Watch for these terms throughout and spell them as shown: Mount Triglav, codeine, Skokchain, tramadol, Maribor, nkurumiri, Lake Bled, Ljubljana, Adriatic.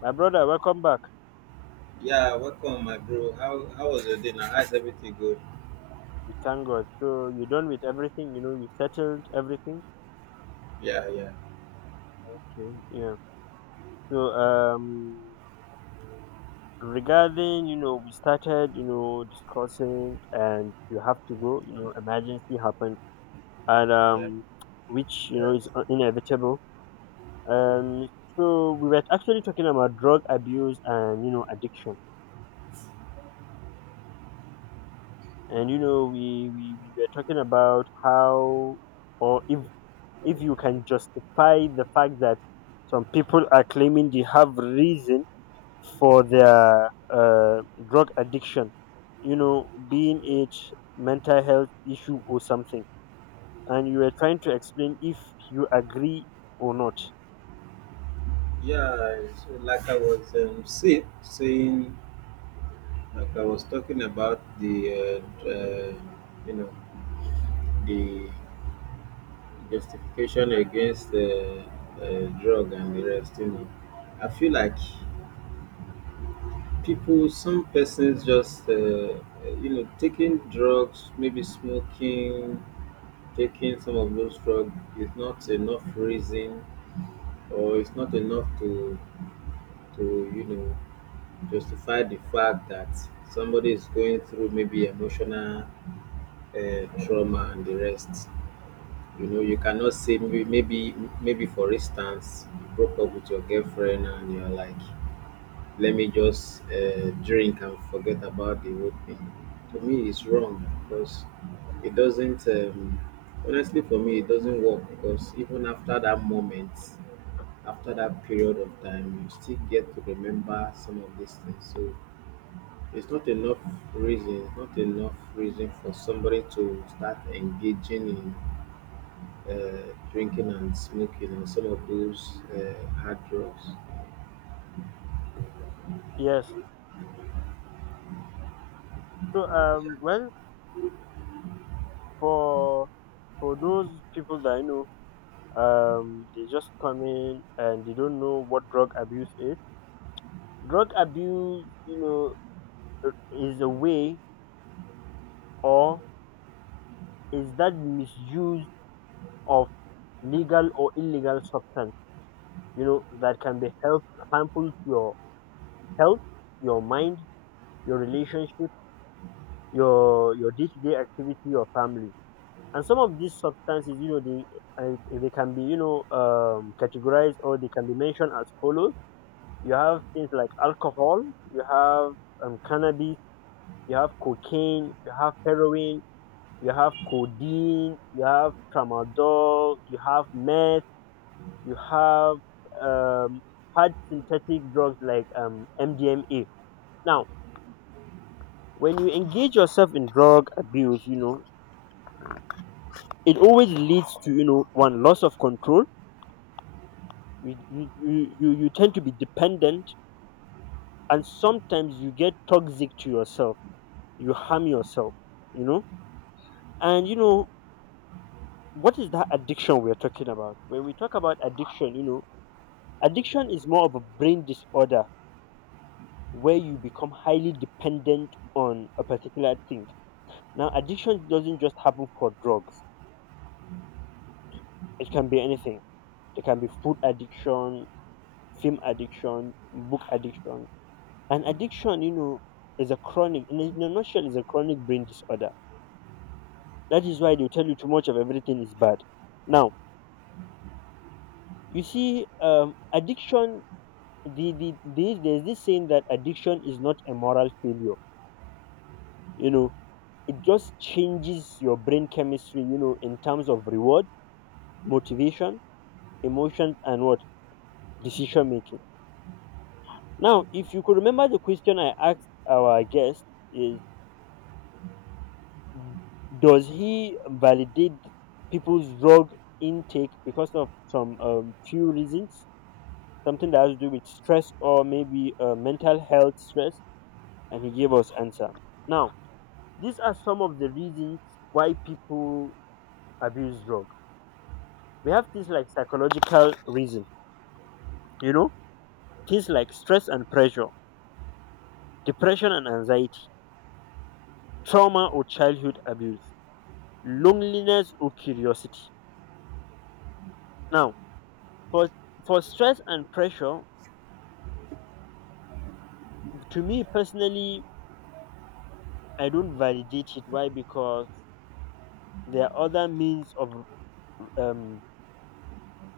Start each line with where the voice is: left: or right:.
left: My brother, welcome back.
right: Yeah, welcome, my bro. How was your day? Now, how's everything good?
left: We thank God. So you done with everything, you settled everything.
right: Yeah, yeah,
left: Okay. Yeah. So regarding, we started, discussing and you have to go, emergency happened and
right: yeah,
left: which, is inevitable. Um so we were actually talking about drug abuse and, addiction. We were talking about how or if you can justify the fact that some people are claiming they have reason for their drug addiction, being it mental health issue or something, and you were trying to explain if you agree or not.
right: yeah. So, like I was saying, like I was talking about the, you know, the justification against drug and the rest. You know, I feel like people, some persons just, you know, taking drugs, maybe smoking, taking some of those drugs is not enough reason or it's not enough to you know justify the fact that somebody is going through maybe emotional trauma and the rest. You know, you cannot say maybe for instance you broke up with your girlfriend and you're like, let me just drink and forget about the whole thing. To me, it's wrong because it doesn't. Honestly, for me, it doesn't work because even after that moment after that period of time you still get to remember some of these things so it's not enough it's not enough reason for somebody to start engaging in drinking and smoking and some of those hard drugs.
left: Yes. So, well, for for those people that I know, they just come in and they don't know what drug abuse is. Drug abuse, is a way or is that misuse of legal or illegal substance, that can be help, harmful to your health, your mind, your relationship, your day to day activity, your family. And some of these substances, uh, they can be, categorized or they can be mentioned as follows. You have things like alcohol, you have cannabis, you have cocaine, you have heroin, you have codeine, you have tramadol, you have meth, you have um, hard synthetic drugs like MDMA. Now, when you engage yourself in drug abuse, it always leads to one loss of control. You tend to be dependent, and sometimes you get toxic to yourself. You harm yourself, you know. And you know what is that addiction we're talking about? When we talk about addiction, addiction is more of a brain disorder where you become highly dependent on a particular thing. Now, addiction doesn't just happen for drugs. It can be anything. It can be food addiction, film addiction, book addiction. And addiction, is a chronic, in a nutshell, is a chronic brain disorder. That is why they tell you too much of everything is bad. Now, you see, addiction, there's this saying that addiction is not a moral failure. You know, it just changes your brain chemistry, in terms of reward, motivation, emotion, and what? Decision making. Now, if you could remember the question I asked our guest is does he validate people's drug intake because of some few reasons, something that has to do with stress or maybe mental health stress, and he gave us answer. Now, these are some of the reasons why people abuse drug. We have things like psychological reason, you know, things like stress and pressure, depression and anxiety, trauma or childhood abuse, loneliness or curiosity. Now, for for stress and pressure, to me personally, I don't validate it. Why? Because there are other means of um,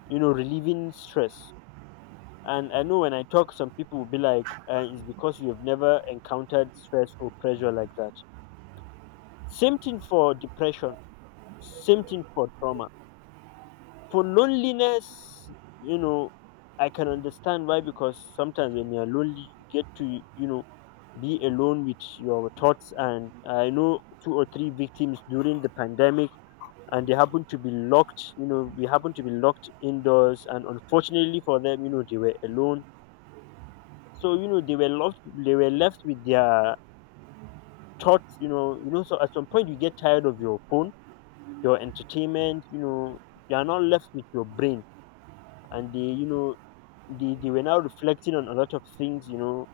left: relieving stress. And I know when I talk, some people will be like, "It's because you have never encountered stress or pressure like that." Same thing for depression. Same thing for trauma. For loneliness, you know, I can understand why because sometimes when you're lonely, you get to, be alone with your thoughts. And I know two or three victims during the pandemic, and they happen to be locked, we happen to be locked indoors. And unfortunately for them, they were alone. So, they were left with their thoughts, so at some point you get tired of your phone, your entertainment, you are not left with your brain, and they you know they were now reflecting on a lot of things,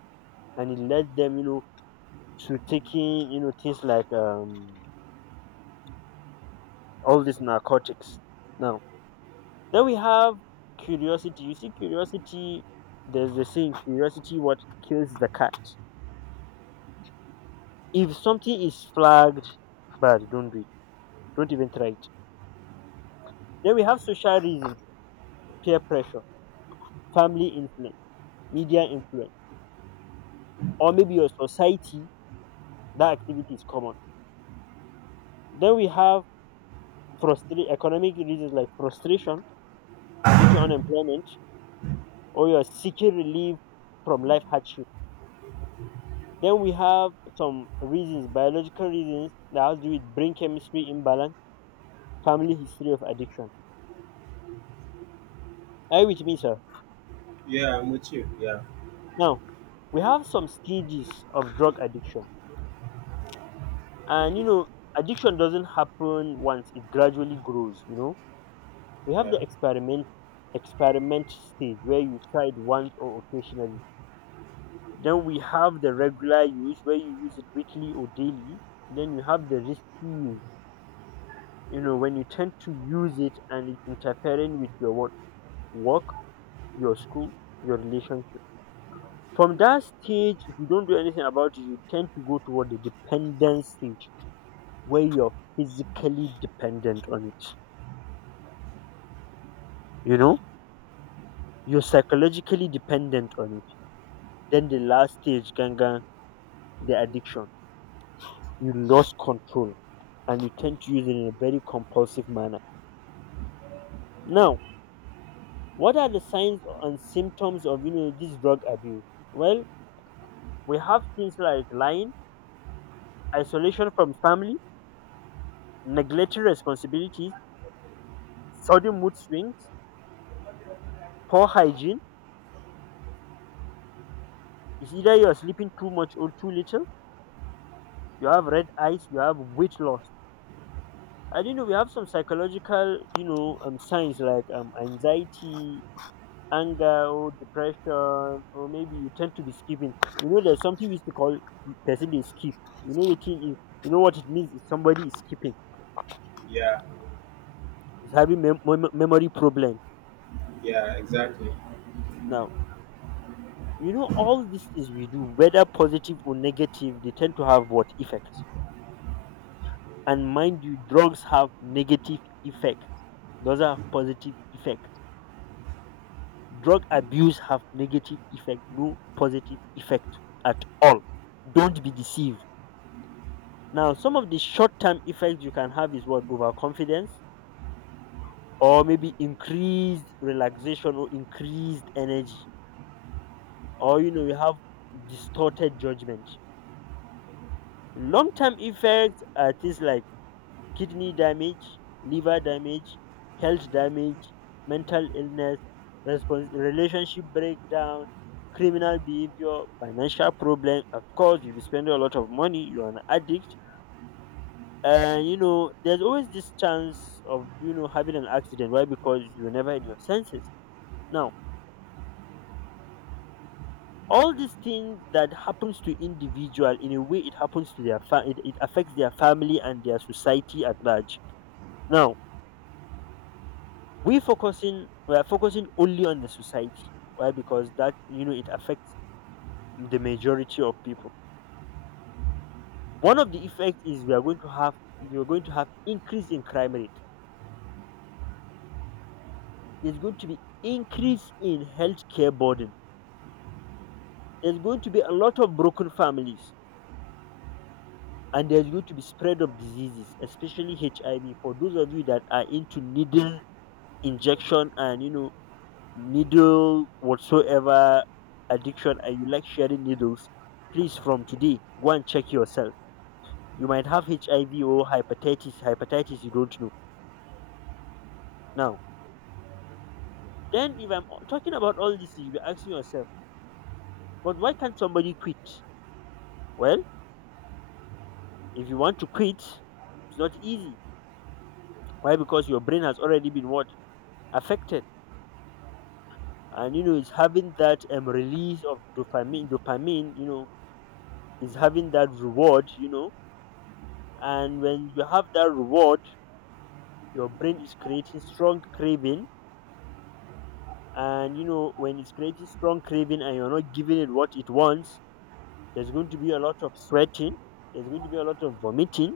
left: and it led them, to taking, things like all these narcotics. Now, then we have curiosity. You see, curiosity, there's the saying, curiosity what kills the cat. If something is flagged bad, don't do it. Don't even try it. Then we have social reason, peer pressure, family influence, media influence, or maybe your society, that activity is common. Then we have frustrate economic reasons like frustration, due to unemployment or you're seeking relief from life hardship. Then we have some reasons, biological reasons that has to do with brain chemistry imbalance, family history of addiction. Are you with me, sir?
right: Yeah, I'm with you. Yeah,
left: Now, we have some stages of drug addiction. And you know, addiction doesn't happen once, it gradually grows. We have
right: yeah,
left: the experiment stage where you tried once or occasionally. Then we have the regular use where you use it weekly or daily. Then you have the risky use, when you tend to use it and it's interfering with your what, work, your school, your relationship. From that stage, if you don't do anything about it, you tend to go toward the dependence stage where you're physically dependent on it. You know, you're psychologically dependent on it. Then the last stage, ganga, the addiction. You lost control and you tend to use it in a very compulsive manner. Now, what are the signs and symptoms of this drug abuse? Well, we have things like lying, isolation from family, neglecting responsibilities, sudden mood swings, poor hygiene. It's either you're sleeping too much or too little. You have red eyes. You have weight loss. And we have some psychological signs like anxiety, anger, or depression, or maybe you tend to be skipping. You know there's something we used to call person is skip. You know what it is. You know what it means is somebody is skipping
right: yeah,
left: is having memory problem.
right: yeah, exactly.
left: Now, all these things we do, whether positive or negative, they tend to have what effects. And mind you, drugs have negative effects. Those are positive effects. Drug abuse have negative effect, no positive effect at all. Don't be deceived. Now, some of the short-term effects you can have is what overconfidence, or maybe increased relaxation or increased energy, or you have distorted judgment. Long term effects are things like kidney damage, liver damage, health damage, mental illness, relationship breakdown, criminal behavior, financial problem. Of course, you'll be spending a lot of money, you're an addict. And there's always this chance of having an accident. Why? Because you're never in your senses. Now, all these things that happens to individual, in a way it happens to their it affects their family and their society at large. Now, we are focusing only on the society. Why? Because that it affects the majority of people. One of the effects is, we are going to have you're going to have increase in crime rate. There's going to be increase in healthcare burden. There's going to be a lot of broken families. And there's going to be spread of diseases, especially HIV. For those of you that are into needle injection and needle whatsoever addiction and you like sharing needles, please from today go and check yourself. You might have HIV or hepatitis, hepatitis you don't know. Now, then if I'm talking about all this, you'll be asking yourself, but why can't somebody quit? Well, if you want to quit, it's not easy. Why? Because your brain has already been what? Affected. And it's having that release of dopamine, is having that reward. And when you have that reward, your brain is creating strong craving. And when it's creating strong craving and you're not giving it what it wants, there's going to be a lot of sweating. There's going to be a lot of vomiting.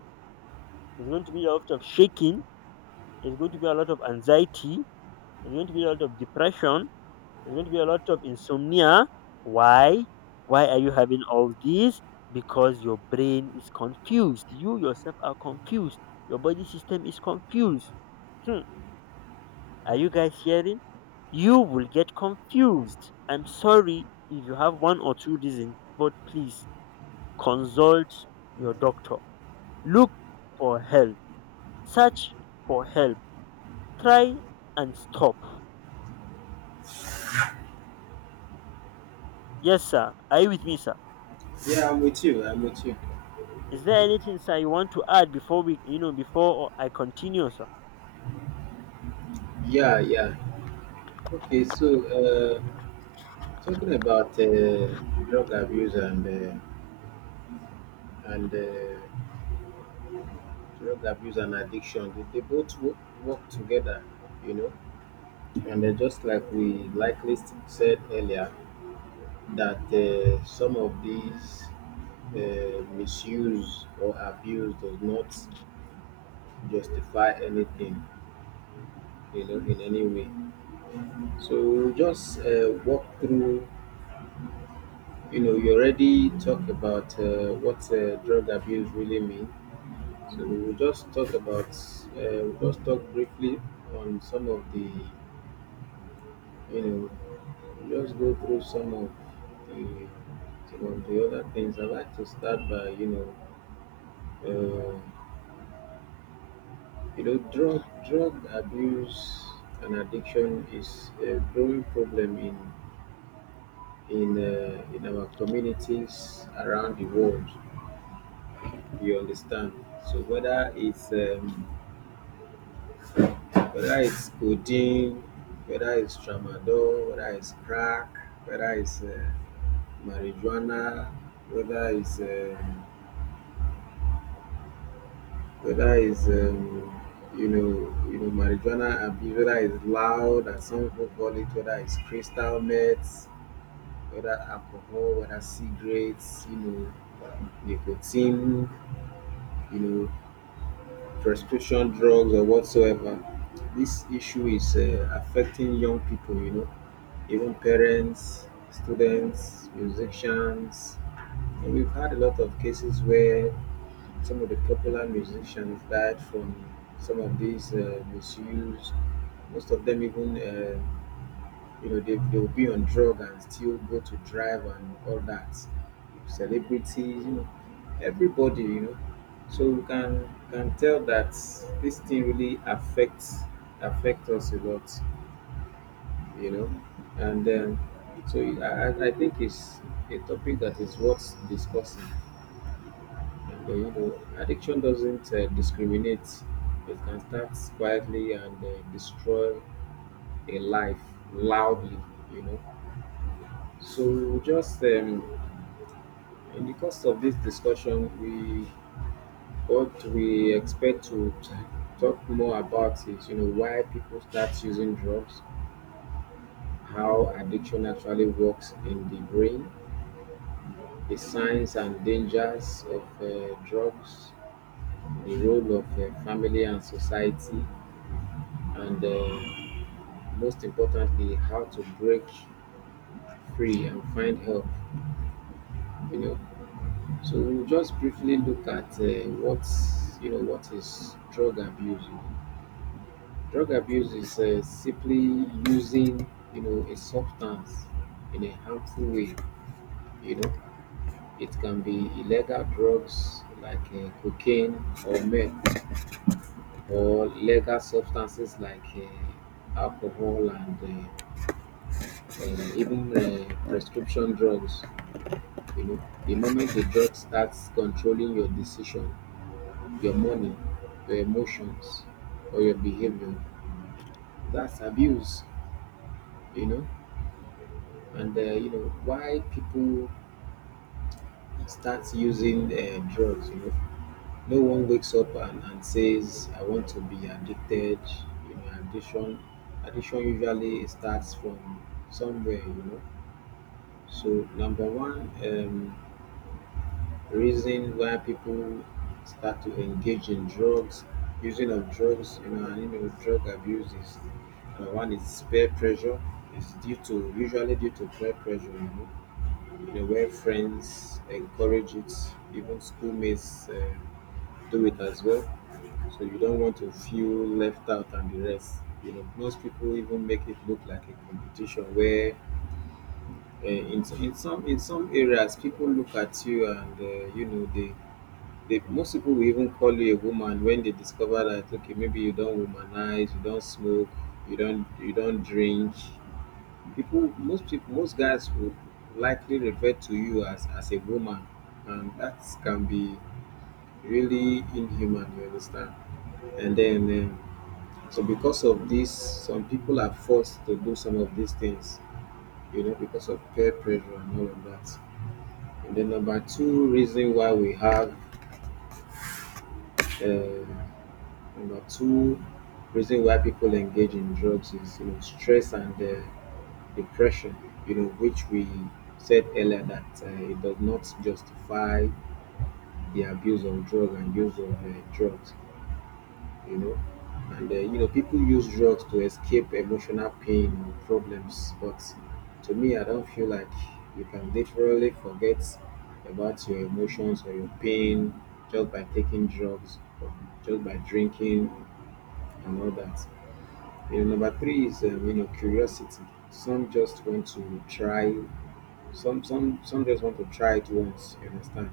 left: There's going to be a lot of shaking. There's going to be a lot of anxiety. There's going to be a lot of depression. There's going to be a lot of insomnia. Why why are you having all these? Because your brain is confused, you yourself are confused, your body system is confused. hmm. Are you guys hearing? You will get confused. I'm sorry if you have one or two reasons, but please consult your doctor. Look for help. Search for help. Try and stop. Yes, sir. Are you with me, sir?
right: Yeah, I'm with you. I'm with you.
left: Is there anything, sir, you want to add before we, you know, before I continue, sir?
right: Yeah, yeah, okay, so uh, talking about drug abuse and drug abuse and addiction, they work together, you know. And just like we likely said earlier that some of these misuse or abuse does not justify anything, you know, in any way. So we'll just walk through, you know, you already talked about what drug abuse really means, so we'll just talk about we'll just talk briefly on some of the you know, just go through the some of the other things. I like to start by uh, you know, drug abuse and addiction is a growing problem in our communities around the world. You understand? So whether it's codeine, whether it's tramadol, whether it's crack, whether it's marijuana, whether it's um, whether it's you know marijuana abuse, whether it's loud as some people call it, whether it's crystal meth, whether alcohol, whether cigarettes, you know nicotine, you know prescription drugs or whatsoever. This issue is affecting young people, you know, even parents, students, musicians. And we've had a lot of cases where some of the popular musicians died from some of these misuse. Most of them even, you know, they'll be on drug and still go to drive and all that. Celebrities, you know, everybody, you know. So you can tell that this thing really affects affect us a lot, you know. And so I think it's a topic that is worth discussing. But you know, addiction doesn't discriminate. It can start quietly and destroy a life loudly. You know. So just in the course of this discussion, we what we expect to talk more about is you know why people start using drugs, how addiction actually works in the brain, the signs and dangers of drugs, the role of family and society, and most importantly how to break free and find help, you know. So we'll just briefly look at what you know what is drug abuse you know. Drug abuse is simply using you know a substance in a harmful way, you know. It can be illegal drugs like cocaine or meth or legal substances like alcohol and even prescription drugs. You know, the moment the drug starts controlling your decision, your money, your emotions, or your behavior, that's abuse. You know, and you know why people start using drugs. You know, no one wakes up and says, "I want to be addicted." You know, addiction usually starts from somewhere. You know, so number one. Reason why people start to engage in drugs, using of drugs, you know, and you know, drug abuse is one is peer pressure. It's due to usually due to peer pressure, you know where friends encourage it, even schoolmates do it as well. So you don't want to feel left out and the rest. You know, most people even make it look like a competition where in some areas people look at you and you know most people will even call you a woman when they discover that okay, maybe you don't womanize, you don't smoke, you don't drink. People, most guys would likely refer to you as a woman, and that can be really inhuman. You understand? And then, so because of this, some people are forced to do some of these things, you know, because of peer pressure and all of that. And then number two reason why we have. Uh, Number two reason why people engage in drugs is you know stress and depression. You know which we said earlier that it does not justify the abuse of drug and use of drugs. You know, and you know people use drugs to escape emotional pain or problems. But to me, I don't feel like you can literally forget about your emotions or your pain just by taking drugs, or just by drinking and all that. You know, number three is you know curiosity. Some just want to try. Some just want to try it once. You understand?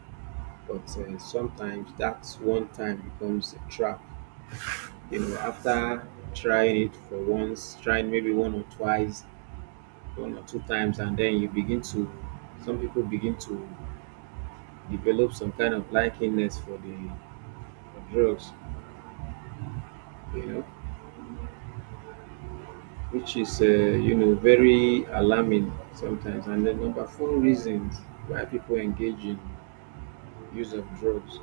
right: But sometimes that one time becomes a trap. You know, after trying it for once, trying maybe one or twice, one or two times, and then you begin to. Some people begin to develop some kind of likiness for the for drugs. You know, which is, you know, very alarming sometimes. And the number four reasons why people engage in use of drugs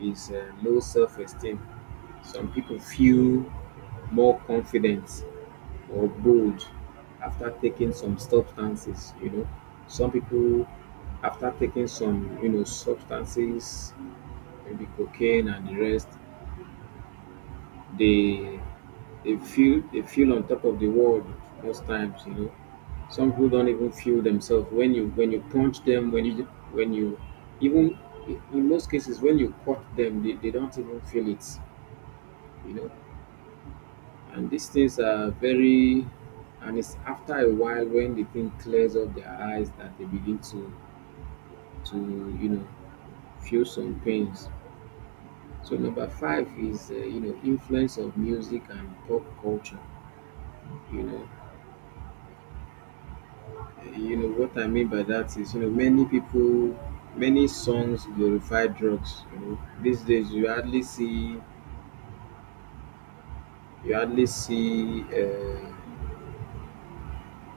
right: is low self-esteem. Some people feel more confident or bold after taking some substances. You know, some people after taking some, you know, substances, maybe cocaine and the rest, they they feel on top of the world most times, you know. Some people don't even feel themselves when you punch them when you even in most cases when you cut them they don't even feel it, you know. And these things are very and it's after a while when the thing clears up their eyes that they begin to you know feel some pains. So number five is you know influence of music and pop culture, you know. You know what I mean by that is, you know, many people, many songs glorify drugs. You know, these days you hardly see, uh,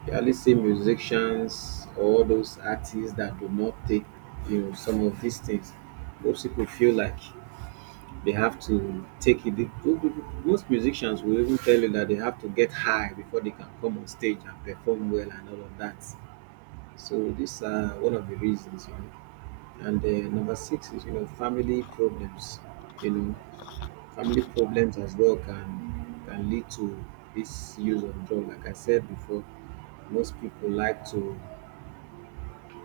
right: you hardly see musicians or those artists that do not take, you know, some of these things. Most people feel like they have to take it. They- Most musicians will even tell you that they have to get high before they can come on stage and perform well and all of that. So these are one of the reasons. You know. And number six is you know family problems. You know, family problems as well can lead to this use of drug. Like I said before, most people like to,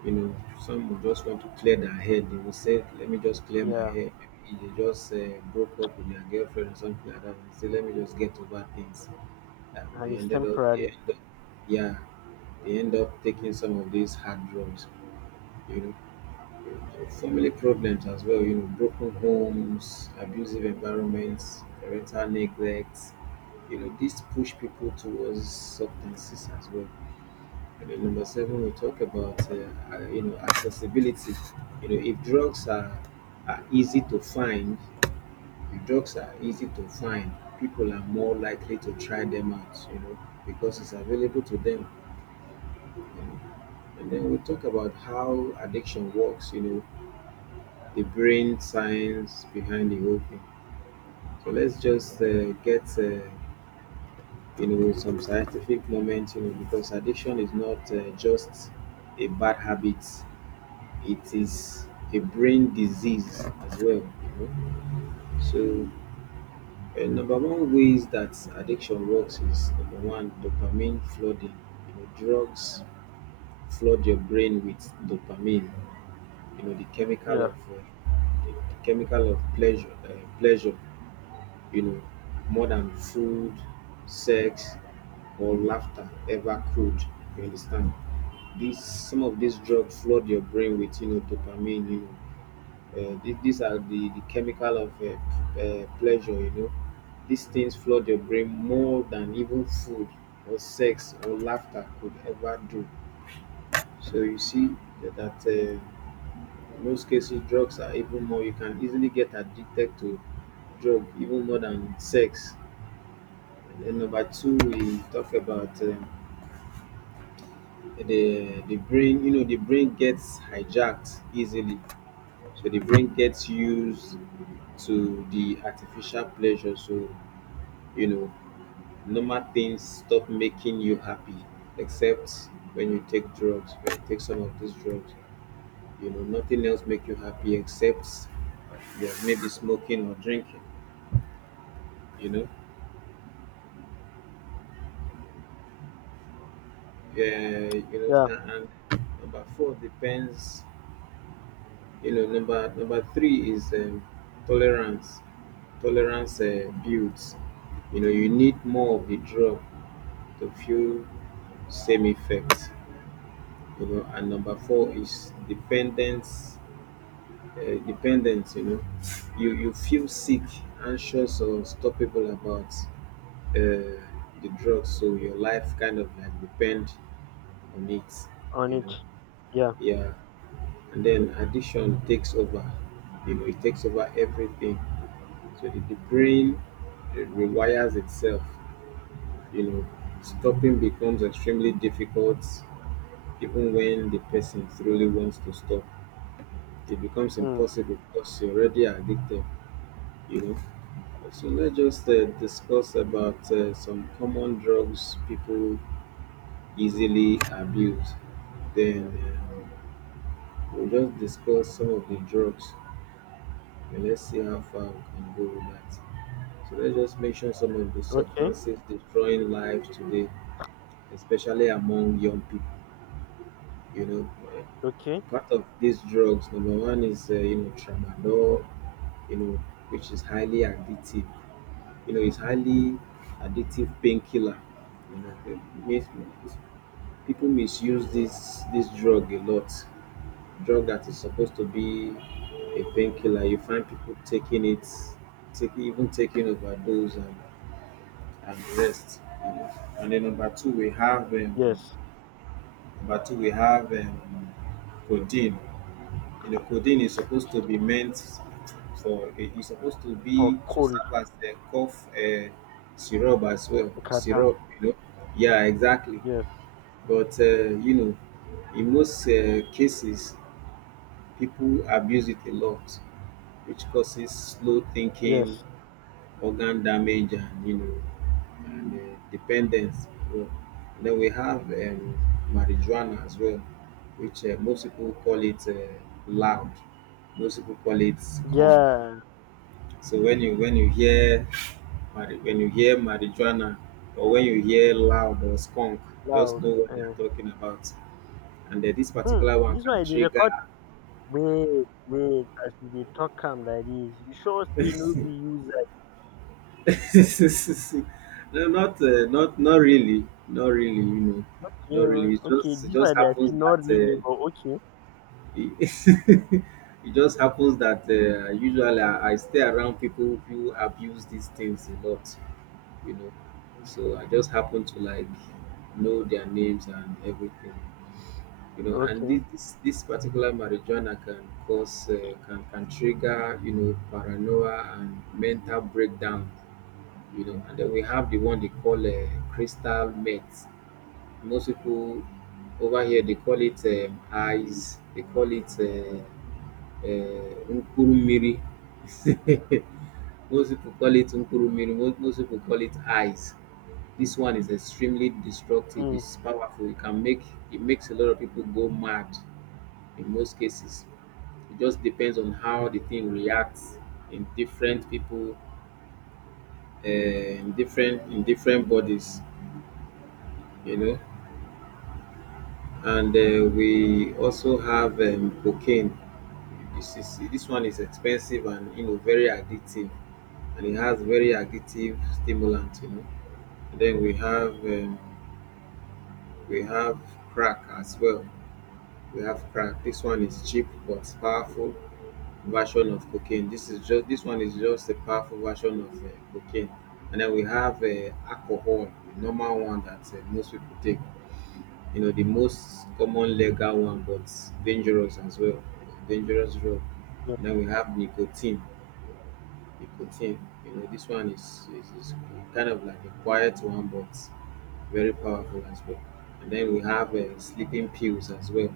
right: you know, some will just want to clear their head. They will say, "Let me just clear my
left: Yeah,
right: head." Maybe they just broke up with their girlfriend or something like that, and say, "Let me just get over things." And
left: and it's
right: they
left: temporary.
right: end up, yeah, they end up taking some of these hard drugs. You know, family problems as well, you know, broken homes, abusive environments, parental neglect, you know, this push people towards substances as well. And then number seven, we talk about, you know, accessibility. You know, if drugs are easy to find, if drugs are easy to find, people are more likely to try them out, you know, because it's available to them. You know. And then we talk about how addiction works, you know, the brain science behind the whole thing. So let's just get you know some scientific moment, you know, because addiction is not just a bad habit; it is a brain disease as well. You know, so. Number one ways that addiction works is number one dopamine flooding. You know, drugs flood your brain with dopamine. You know,
left: Yeah,
right: the chemical of pleasure, pleasure, you know, more than food, sex, or laughter ever could. You understand? These some of these drugs flood your brain with you know dopamine. You know, these are the chemical of pleasure. You know, these things flood your brain more than even food or sex or laughter could ever do. So you see that in most cases drugs are even more. You can easily get addicted to drug even more than sex, and then number two, we talk about the brain. You know, the brain gets hijacked easily, so the brain gets used to the artificial pleasure. So, you know, normal things stop making you happy, except when you take drugs. When you take some of these drugs, you know, nothing else make you happy except yeah, maybe smoking or drinking. You know, yeah, you
left: yeah,
right: know, and number four depends, you know, number three is tolerance. Tolerance builds, you know, you need more of the drug to feel same effect, you know, and number four is dependence. Dependence, you know, you feel sick, anxious or unstoppable about uh, the drug, so your life kind of like depend on it,
left: on
right: you
left: it.
right: know.
left: Yeah.
right: Yeah, and then addiction takes over, you know, it takes over everything. So if the brain rewires itself, you know, stopping becomes extremely difficult even when the person truly wants to stop. It becomes
left: Mm.
right: impossible because you're already addicted, you know. So let's just discuss about some common drugs people easily abuse. Then we'll just discuss some of the drugs and let's see how far we can go with that. So let's just mention some of the
left: Okay.
right: substances destroying lives today, especially among young people. You know.
left: Okay.
right: Part of these drugs, number one is you know, tramadol, you know, which is highly addictive. You know, it's highly addictive painkiller. You know, it mis- people misuse this drug a lot. Drug that is supposed to be a painkiller. You find people taking it, take, even taking overdose and rest. You know. And then number two, we have
left: Yes.
right: number two, we have codeine. You know, codeine is supposed to be meant for, it is supposed to
left: For
right: be to
left: cold,
right: serve as a cough syrup as well.
left: kata.
right: Syrup, you know. Yeah, exactly.
left: Yes.
right: But you know, in most cases, people abuse it a lot, which causes slow thinking,
left: Yes.
right: organ damage and, you know, and dependence. So, and then we have marijuana as well, which most people call it loud. Most people call it skunk.
left: Yeah.
right: So when you, when you hear when you hear marijuana or when you hear loud or skunk, just
left: Loud.
right: know what they are
left: um.
right: talking about. And this
left: Hmm.
right: particular one
left: This one
right: can
left: you dey
right: trigger
left: record? Wait, wait, as you dey talk am like this. You sure say no be you zai?
right: no, not not really, not really. You know,
left: Okay
right: not
left: o,
right: really. It
left: okay
right: just, it
left: dis
right: just
left: one na say
right: happens
left: not
right: that
left: really but okay,
right: it, it just happens that usually I stay around people who abuse these things a lot. You know, so I just happen to like know their names and everything. You know, and
left: okay.
right: this particular marijuana can cause can trigger, you know, paranoia and mental breakdown, you know. And then we have the one they call crystal meth. Most people over here they call it eyes. They call it nkurumiri. Most people call it nkurumiri. Most people call it eyes. This one is extremely destructive.
left: um
right: It's powerful. It can make, it makes a lot of people go mad in most cases. It just depends on how the thing reacts in different people, in different, in different bodies, you know. And we also have cocaine. This is, this one is expensive and, you know, very addictive, and it has very addictive stimulant, you know. And then we have crack as well. We have crack. This one is cheap but powerful version of cocaine. This is just, this one is just a powerful version of cocaine. And then we have alcohol, the normal one that most people take, you know, the most common legal one, but dangerous as well, dangerous drug.
left: yes.
right: Then we have nicotine, nicotine. You know, this one is, is kind of like a quiet one, but very powerful as well. And then we have sleeping pills as well,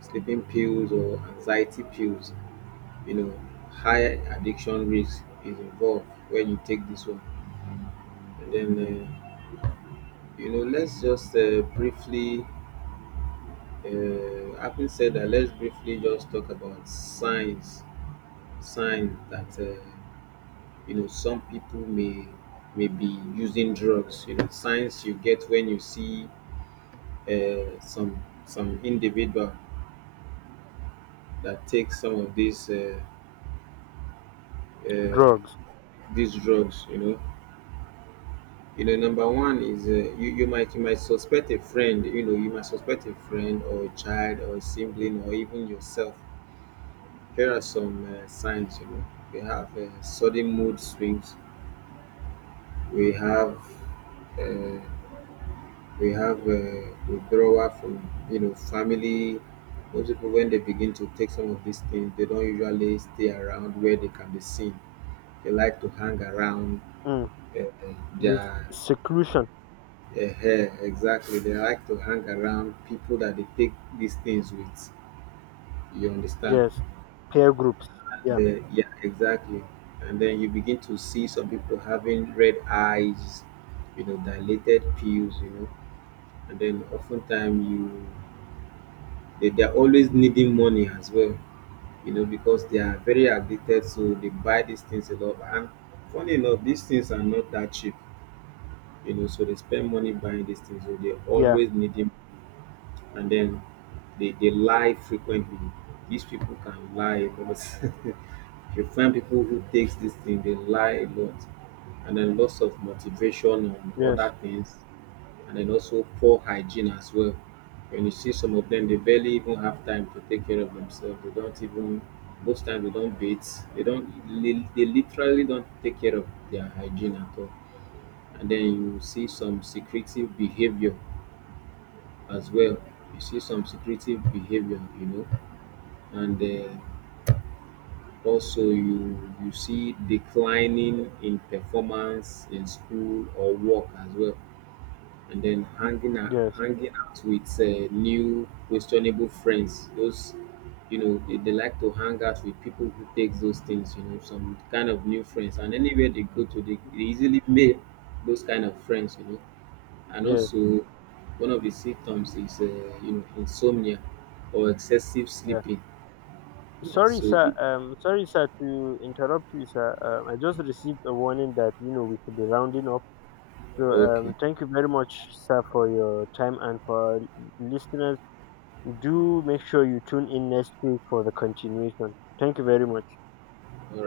right: sleeping pills or anxiety pills, you know, higher addiction risk is involved when you take this one. And then you know, let's just briefly, having said that, let's briefly just talk about signs, signs that you know, some people may be using drugs. You know, signs you get when you see some individual that takes some of uh,
left: Drugs.
right: these drugs. You know, you know, number one is you, you might suspect a friend. You know, you might suspect a friend or a child or a sibling or even yourself. Here are some signs. You know, we have sudden mood swings. We have uh, we have withdrawal from, you know, family. Most people when they begin to take some of these things, they don't usually stay around where they can be seen. They like to hang around
left: um
right: uh, uh,
left: yes,
right: their
left: seclusion.
right: hair. Exactly, they like to hang around people that they take these things with. You understand?
left: Yes, peer groups. Yeah,
right: The yeah, exactly. And then you begin to see some people having red eyes, you know, dilated pupils, you know, and then oftentimes you, they, they're always needing money as well, you know, because they are very addicted, so they buy these things a lot. And funny enough, these things are not that cheap, you know, so they spend money buying these things, so they
left: yeah.
right: always need them, and then they lie frequently. These people can lie, but you find people who takes this thing, they lie a lot, and then lots of motivation on
left: Yes.
right: other things, and then also poor hygiene as well. When you see some of them, they barely even have time to take care of themselves. They don't even, most times they don't bathe. They don't li- they literally don't take care of their hygiene at all. And then you see some secretive behavior as well. You see some secretive behavior, you know. And also, you see declining in performance in school or work as well, and then
left: Yes.
right: hanging out with new questionable friends. Those, you know, they like to hang out with people who take those things. You know, some kind of new friends, and anywhere they go to, they easily make those kind of friends. You know, and
left: Yes.
right: also one of the symptoms is you know, insomnia or excessive
left: Yeah.
right: sleeping. Yeah.
left: Sorry
right: So
left: sir um sorry sir to interrupt you, sir. I just received a warning that we should be rounding up. So
right: okay.
left: um, thank you very much, sir, for your time and for our listeners. Do make sure you tune in next week for the continuation. Thank you very much.
right: All right.